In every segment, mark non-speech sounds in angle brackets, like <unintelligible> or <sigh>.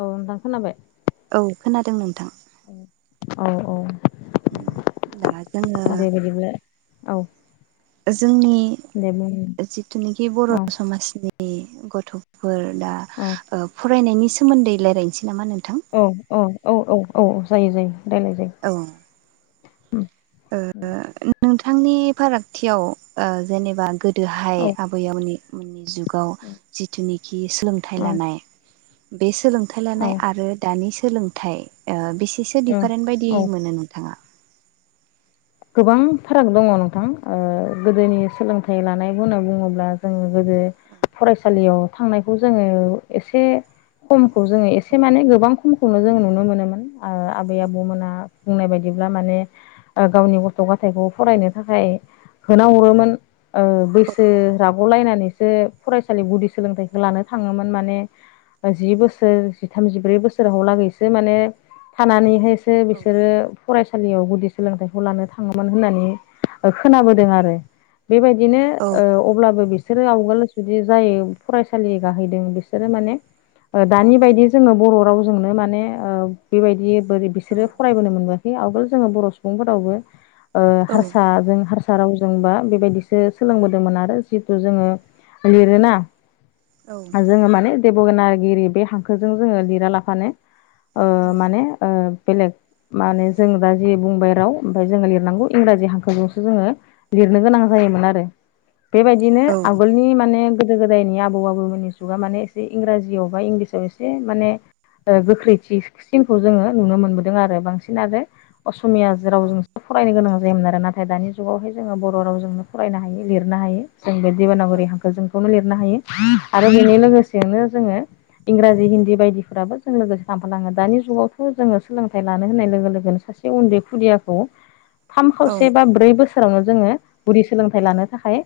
औ नोंथां खोनाबाय। खोनादों नोंथां ओ औ औ। उम दाना जोङो दे बिदिब्ला औ जोंनि दे बुं जिथुनेखि बर' औ समाजनि गथ'फोर दा औ ओ फरायनायनि सोमोन्दै लायरायनसै नामा नों औ औ औ औ औ औ जायो जायो राइलाय जायो उम। ओ नोंथांनि फारागथियाव ओ जेनेबा गो दोहाय औ आबै आबौनि मोनि जुगाव जिथुनिखि सोलोंथाइ लानाय बे सोलोंथाइ औ लानाय आरो दानि सोलोंथाइ ओ बे से औ दिफारेन्ट बायदि औ मोनो नोंथाङा? गोबां फाराग दङ' नोंथां ओ गोदोनि सोलोंथाइ लानाय बुना बुङोब्ला जोङो जे फरायसालियाव थांनायखौ जोङो एसे खमखौ जोङो एसे माने गोबां खमखौनो जोङ नुनो मोनोमोन आ आबै आबौमोना बुंनाय बायदि ब्ला माने ओ गावनि गथ' गथाइखौ फरायनो थाखाय होना हरोमोन ओ बैसो राब'लायनानैसो फरायसालि गुदि सोलोंथाइखौ लानो थाङोमोन माने जि बोसोर जिथाम जिब्रै बोसोर हलागैसो माने थानानैहाय सो औ बिसोरो फरायसालियाव गुदि सोलोंथाइ खौ लानो थाङोमोन होननानै खोनाबोदों आरो बेबायदिनो औ ओ अब्लाबो बि सोरो आवगोल जुदि जायो फरायसालि गाहैदों बिसोरो माने ओ दानि बायदि जोङो बर' रावजोंनो माने ओ बेबायदि बोरै बिसोरो फरायबोनो मोनबोयाखै आवगोल जोङो बर' सुबुंफोरावबो ओ औ हारसाजों हारसा सा रावजोंबा बेबायदिसो सोलोंबोदोंमोन आरो जिथु जोङो लिरोना औ जोङो माने देब'नागिरि बे हांखोजों जोङो लिरा लाफानो ओ माने ओ बेलेग माने जों दा जि बुंबाय राव ओमफाय जोङो लिरनांगौ इंराजि औ हांखोजोंसो जोङो लिरनो गोनां जायोमोन आरो। बेबायदिनो औ आगलनि माने गोदो गोदायनि आबौ आबैमोननि जुगा माने एसे इंराजियाव बा इंग्लिसआव एसे माने गोख्रैथिसिमखौ जोङो नुनो मोनबोदों आरो बांसिन आरो असमिया औ रावजोंसो फरायनो गोनां जायोमोन आरो नाथाय दानि जुगावहाय जोङो बर' रावजोंनो फरायनो हायो लिरनो हायो। जों बे दिबानगुरि हांखो जोंखौनो लिरनो हायो आरो बेनि लोगोसेनो जोङो इंराजि हिन्दी बायदिफोराबो जों लोगोसे थांफालाङो दानि जुगावथ' जोङो सोलोंथाइ लानो होननाय लोगो लोगोनो सासे उन्दै खुदियाखौ थाम औ खावसे बा ब्रै बोसोरावनो जोङो गुुदि सोलोंथाइ लानो थाखाय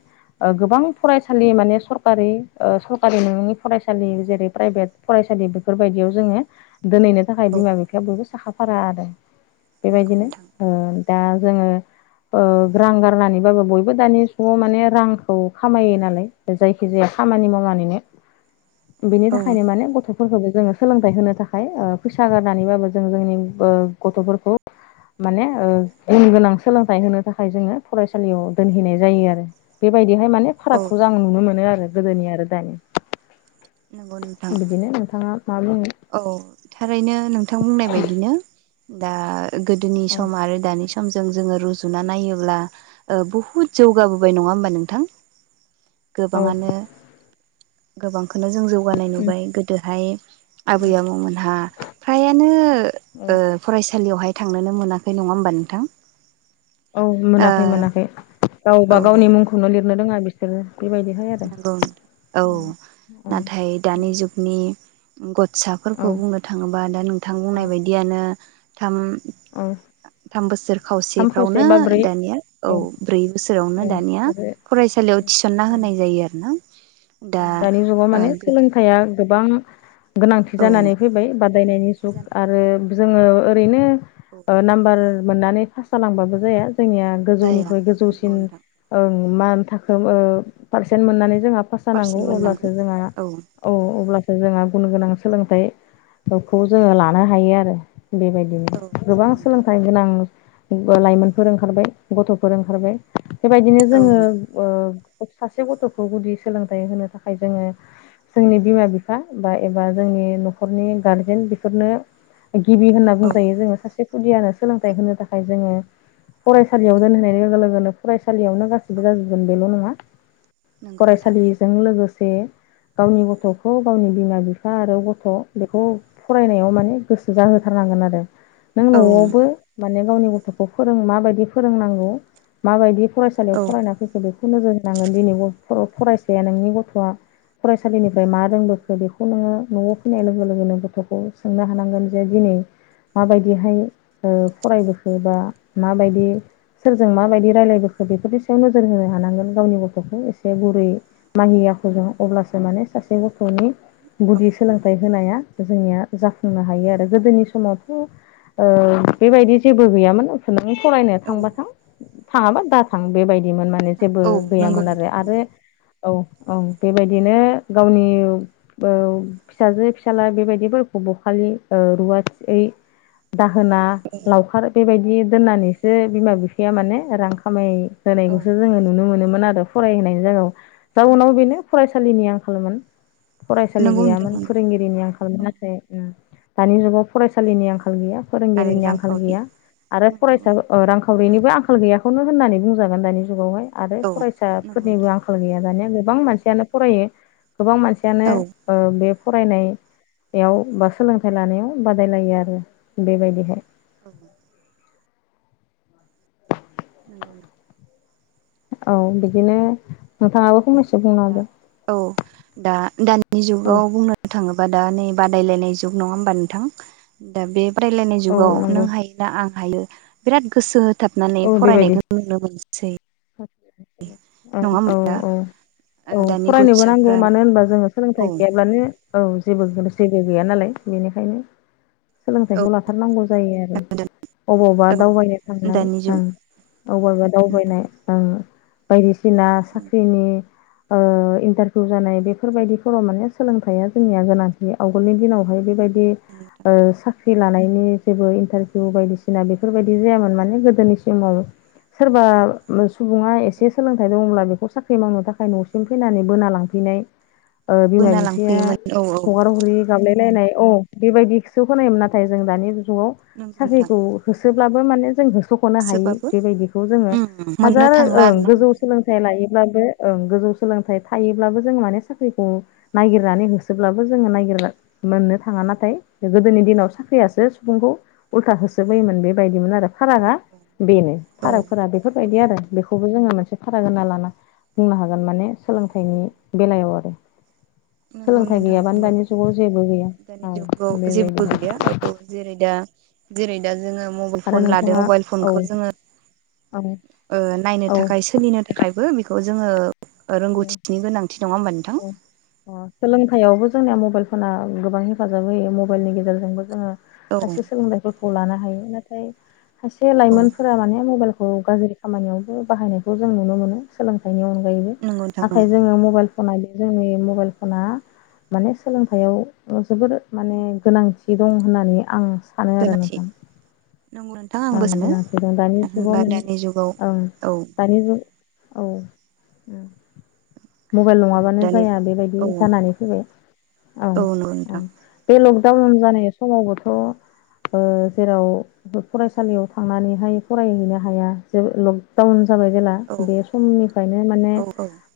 ओ गोबां फरायसालि माने सरकारि ओ सरकारि नोङिनि फरायसालि जेरै प्राइभेट फराय- सालि बेफोरबायदियाव जोङो दोनहैनो थाखाय औ बिमा बिफाया बयबो साखा फारा आरो नोंगौ बेबायदिनो नोंथां। ओ दा जोङो ओ रां गारनानैबाबो बयबो दानि जुगाव माने रांखौ खामायो नालाय जायखिजाया खामानि मावनानैनो <inaudible> बेनि थाखायनो माने गथ' फोरफोरखौबो जोङो सोलोंथाइ होनो थाखाय ओ फैसा गारनानैबाबो जों जोंनि ओ गथ'फोरखौ माने ओ गुन गोनां सोलोंथाइ होनो थाखाय जोङो फरायसालियाव दोनहैनाय जायो आरो बेबायदि बेहाय माने औ फारागखौ आं नुनो मोनो आरो गोदोनि आरो दानि नंगौ नोंथां बिदिनो नोंथाङा मा बुङो? औ थारैनो नोंथां बुंनाय बायदिनो दा गोदोनि औ सम आरो दानि सम ज जो रुजुना नायोब्ला बुहुत जौगाबोबाय नङा हबा नोंथां। औ गोबाङानो गोबांखौनो जों जौगानाय उम नुबाय गोदोहाय आबै उम आबौमोनहा फ्रायानो औ ओ फरायसालि थांनोनो मोनाखै नङा होमबा नोंथां। औ मोनाखै ओ मोनाखै गावबा औ गावनि मुंखौनो लिरनो रोङा बिसोरो बेबायदिहाय आरो नंगौ औ उम औ नाथाय दानि जुगनि गथ औ फिसाफोरखौ बुंनो थाङोबा दा नोंथां औ बुंनाय बायदियानो थाम औ। थाम बोसोर थाम खावसे खावसेफ्रावनो बा ब्रै दानिया औ ब्रै बोसोरावनो औ दानिया आरो फरायसालियाव थिसनना उम होनाय जायो आरो ना दानि जुगाव माने सोलोंथाइया गोबां गोनांथि जानानै फैबाय बादायनायनि गोनांथि जुग जानानै आरो फैबाय जोंङो ओरैनो औ ओ नाम्बार मोननानै पास जालांबाबो जाया जोंनिया जाया गोजौनिख्रुइ नंगौ गोजौसिन नोंथां ओं मा थाखायो ओ पारसेन्ट मोननानै जोंहा पास पारसेन्ट जानांगौ मोननांगौ अब्लासो जोंहा औ अब्लासो जोंहा गुन गोनां सोलोंथाइखौ जोंङो लानो हायो आरो। बेबायदिनो औ नंगौ गोबां नोंथां सोलोंथाइ गोनां ओ लाइमोनफोर ओंखारबाय गथ'फोर ओंखारबाय बेबायदिनो औ जोंङो ओ सासे गथ'खौ गुदि सोलोंथाइ होनो थाखाय जोंङो जोंनि बिमा बिफा बा एबा जोंनि न'खरनि गारजेन बेफोरनो गिबि होनना औ बुंजायो जोंङो सासे खुदियानो सोलोंथाइ होनो थाखाय जोंङो फरायसालियाव दोनहोनाय लोगो लोगोनो फसा सलियावनो गासिबो जाजोबगोन बेल' नङा नंगौ नोंथां फरायसालिजों लोगोसे गावनि गथ'खौ गावनि बिमा बिफा आरो गथ' बेखौ फरायनायाव माने गोसो जाहोथारनाौ थांगोन आरो नों औ न'आवबो माने गावनि गथ'खौ फोरों माबायदि फोरोंनांगौ माबायदि फरायसालियाव औ फरायना फैखो बेखौ नोजोर होनांगोन दिनै फरायसाया नोंनि गथ'आ फरायसालिनि मा रोंबोखो नंगौ बेखौ नोङो न'आव फैनाय लोगो लोगोनो गथ'खौ सोंनो हानांगोन जे दिनै माबायदिहाय ओ फरायबोखो बा माबायदि सोरजों माबायदि रायलायबोखो बेफोरनि सायाव नोजोर होनो हानांगोन गावनि गथ'खौ एसे बे गुरै माहि आखुजों अब्लासो माने सासे गथ'नि औ गुदि सोलोंथाइ होनाया जोंनिया जाफुंनो हायो आरो गोदोनि समावथ' बेबायदि जेबो गैयामोन फरायनो औ थांब थां थाङाबा दाथां बेबायदिमोन माने जेबो औ नंगौ गैयामोन आरो नोंथां आरो नंगौ औ औ बेबायदिनो गावनि फिसाजो फिसाला बेबायदिनो खालि रुवाथि <inaudible> दाहोना औ लावखार बेबायदि दोननानैसो बिमा बिफाया माने रां खामाय औ होनायखौसो जोंङो नुनो मोनोमोन आरो फरायहोनायनि जगायाव जाउनाव नंगौ बेनो फरायसा फरायसालिनि आंखालमोन फरायसालि नंगौ नोंथां गैयामोन नंगौ फोरोंगिरिनि आंखालमोन औ नाथाय दानि जुगाव फरायसालिनि आंखाल गैया आरो फोरोंगिरिनि आंखाल रांखावरि गैया आरो नंगौ फरायसा नोंथां उम रांखावरिनिबो आंखाल गैया खौनो होननानै बुंजागोन दानि जुगावहाय आरो औ फरायसा नंगौ बो नोंथां आंखाल गैया दानिया गोबां मानसियानो फरायो गोबां मानसियानो औ बे फरायनायाव बा सोलोंथाइ लानायाव बादायलायो आरो बेबायदिहाय औ नंगौना औ बिदिनो नोंथाङाबो फंनैसो बुंना दा होदो। औ दा दानि औ जुगाव बुंनो थाङोब्ला हबा दा नै बादायलायनाय जुग नङा होमबा नोंथां दा बे बादायलायनाय औ जुगाव नंगौ नों हायोना आं हायो बिराद गोसो होथाबनानै औ बेबायदि फरायनायखौ नुनो मोनसै औ नङा औ होमबा दा औ औ दानि फरायनोबो नांगौ गथ'साफ्रा मानो होनबा जोङो औ सोलोंथाइ गैयाब्लानो औ जेबो गोन जेबो गैया नालाय बेनिखायनो औ सोलोंथाइखौ लाथारनांगौ जायो आरो अबावबा औ दावबायनो थांनाय दानि जुग ओं अगबा नंगौ दावबायनाय ओं बायदिसिना साख्रिनि ओ इन्टारभिउ जानाय बेफोरबायदिफोराव माने सोलोंथाइया जोंनिया गोनांथि आवगोलनि दिनाव बेहा बेबायदि साख्रि <unintelligible> लानायनि जेबो इन्टारभिउ बायदिसिना बेफोरबायदि जायामोन माने गोदोनि सोरबा सुबुङा एसे सोलोंथाइ दंब्ला बे न'खर साख्रि मावनो थाखाय न'सिम फैनानै बोना लांफैनाय बिमा बोना बिफाया लांफैयोमोन औ औ हगार हरि गाब नाय बेबायदिसो होनायोन नाथाय जों दानि जुगाव नंगौ नोंथां साखरिखौ हो होसोब्लाबो मे जों नो ह एसेबाबो बेबायदिखौ जोङो उम मोननो हाजार थांला आरोना गोजौ नोंथां सोलोंथाइ लायो गोजौ सोलोंथाइ थायोब्लाबो जों माने साख्रिखौ नागिरनानै होसोब्लाबो जोङो मोननो थाङा नाथाय गोदोनि दिनाव साख्रियासो सुबुंखौ उल्था होसोबोयोमोन बेबायदिमोन आरो औ फारागा बेनो औ फारागफोरा औ बेफोरबायदि आरो बेखौबो जोङो मोन एसे फाराग होनना लाना बुंनो हागोन माने सोलोंथाइनि बेलायाव आरो नंगौ सोलोंथाइ नोंथां गैयाबानो औगौ दानि जुगाव जेबो गैया दानि औ जुगाव जेबो बेबायदिहाय गैया औ जेरै दा जेरै दा जोङो मबाइल आरो फन लादों नोंथाङा मबाइल औ फनखौ जोङो औ नायनो औ थाखाय सोलिनो थाखायबो बेखौ बेखौ जोङो रोंगौथिनि गोनांथि नङा होमबा नोंथां औ सोलोंथायाइयावबो जोंनिया मबाइल फना गोबां हेफाजाब होयो मबाइलनि गेजेरजोंबो जोङो औ सासे सोलोंथाइफोरखौ लानो हायो नाथाय सासे औ लाइमोनफोरा माने मबाइलखौ खौ गाज्रि खामानियावबो बाहायनायखौ जों नुनो मोनो सोलोंथाइनि अनगायैबो नंगौ नोंथां नाथाय नंगौ जोङो मबाइल फना जोंनि मबाइल फना माने सोलोंथाइयाव जोबोर माने गोनांथि दं होननानै आं सानो आरो गोनांथि नोंथां <unintelligible> सानो गोनांथि दं दानि मानो जुगाव होनबा माने दानि जुगाव ओं औ दानि जुग औ औ उम। मबाइल नङाबानो दानि जाया बेबायदि औ जानानै फैबाय औ नंगौ औ नोंथां बे लक डाउन जानाय समावबोथ' ओ जेराव फरायसालियाव थांनानैहाय फरायहैनो हाया जे लकडाउन जाबाय जेला औ बे समनिफ्रायनो माने औ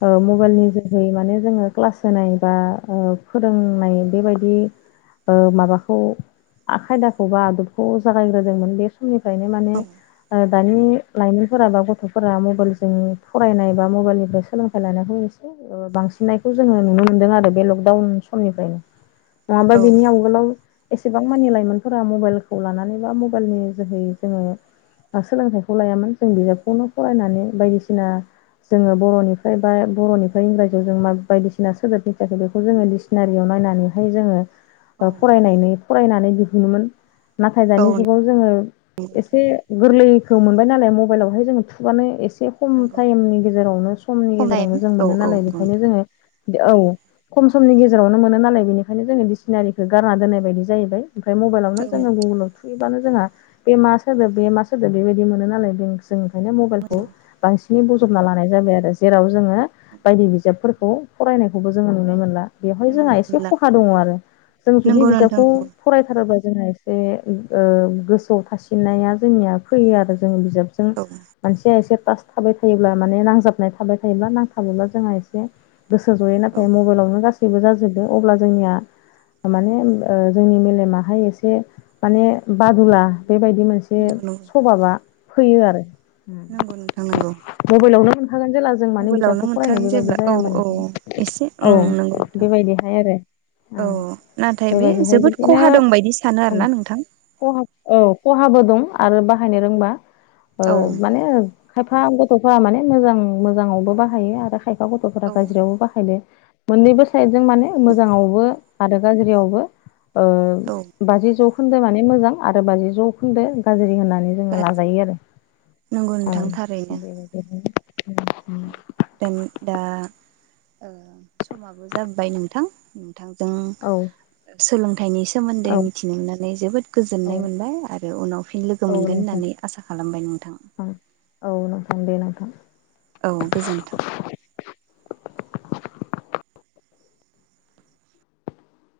ओ मबाइलनि जोहै माने जोङो क्लास होनाय बा ओ फोरोंनाय बेबायदि ओ माबाखौ खायदाखौ बा आदबखौ जागायग्रोदोंमोन बे बे समनिफ्रायनो माने औ ओ दानि लाइमोनफोरा बा गथ'फोरा मबाइलजों फरायनाय बा मबाइलनिफ्राय सोलोंथाइ लानायखौ एसे बांसिननायखौ जोङो नुनो मोनदों आरो बे लकडाउन समनिफ्रायनो नङाबा बिनि आगोलाव एसेबां मानि लाइमोनफोरा मबाइलखौ लानानै बा मबाइलनि जोहै जोङो सोलोंथाइखौ लायामोन जों बिजाबखौनो फरायनानै बायदिसिना जोङो बर'निफ्राय बा बर'निफ्राय इंराजियाव जों मा बायदिसिना सोदोब मिथियाखैखौ जोङो दिक्सनारियावनो बायनानैहाय औ जोङो फरायनायनि फरायनानै दिहुनोमोन नाथाय औ दानि नंगौ जुगाव जोङो नोंथां एसे गोरलैखौ मोनबाय नालाय मबाइलावहाय जों थुुबानो एसे एसे खम नंगौ टाइमनि गेजेरावनो समनि खमायम गेजेरावनो जों औ मोनो औ नालाय नंगौ बेखायनो नोंथां जोङो औ खम समनि गेजेरावनो मोनो नालाय बेनिखायनो जोङो दिसिनारिखो गारना दोननाय बायदि जाहैबाय। ओमफ्राय मबाइलावनो औ जोङो गुगोलाव थुयोबानो जोंहा बे मा सोदोब बे मा सोदोब बेबायदि मोनो नालाय बे जों ओंखायनो मबाइलखौ बांसि नै बजबना लानाय जाबाय आरो जेराव जोङो बायदि बिजाबफोरखौ फरायनाय खौबो जोङो नुनो फरायनो मोनला बेवहाय जोंहा नुनो एसे मोनला खहा दङ आरो जों जुदि नंगौ नोंथां बिजाबखौ नंगौ फरायथारोबा जोंहा एसे ओ गोसोआव थासिननाया जोंनिया फैयो आरो जोङो बिजाबजों औ मानसिया एसे तास थाबाय थायोब्ला माने नांजाबनाय थाबाय थायोब्ला नांथाबोब्ला जोंहा एसे गोसो जयो औ नाथाय मबाइलावनो गासैबो जाजोबदों अब्ला जोंनिया माने ओ जोंनि मेलेमाहाय एसे माने बादुला बेबायदि मोनसे नंगौ नंगौ सभाबा फैयो आरो। नंगौ नोंथां नंगौ मबाइलावनो हागोन जेला जों माने मबाइलावनो बिजाबखौ फरायनो मोनखागोन बेबायदि जेब्ला औ जायामोन औ एसे औ ओं नंगौ नोंथां बेबायदिहाय आरो। औ उम नाथाय बे बेबायदिहाय जोबोद बिदिनो खहा दं बायदि सानो ओं आरोना नोंथां खहा औ। औ खहाबो दं आरो बाहायनो रोंबा ओ औ माने खायफा गथ'फोरा माने मोजां मोजाङावबो बाहायो आरो खायफा गथ'फोरा औ गाज्रियावबो बाहायदो मोननैबो साइदजों माने मोजाङावबो आरो गाज्रियावबो ओ औ बाजि जौखोन्दो माने मोजां आरो बाजि जौखोन्दो गाज्रि होनना नै गाज्रि लाजायो आरो नंगौ औ नोंथां थारैनो बेबायदिनो देन दा ओ समाबो जाबाय नोंथां। नोंथांजों औ सोलोंथाइनि एसे सोमोन्दै औ मिथिनो मोननानै जोबोद औ गोजोननाय मोनबाय आरो उनाव फिन लोगो औ मोनगोन नोंथां होननानै आसा खालामबाय नों थां। ओं दे नोंथां। औ गोजोन्थों।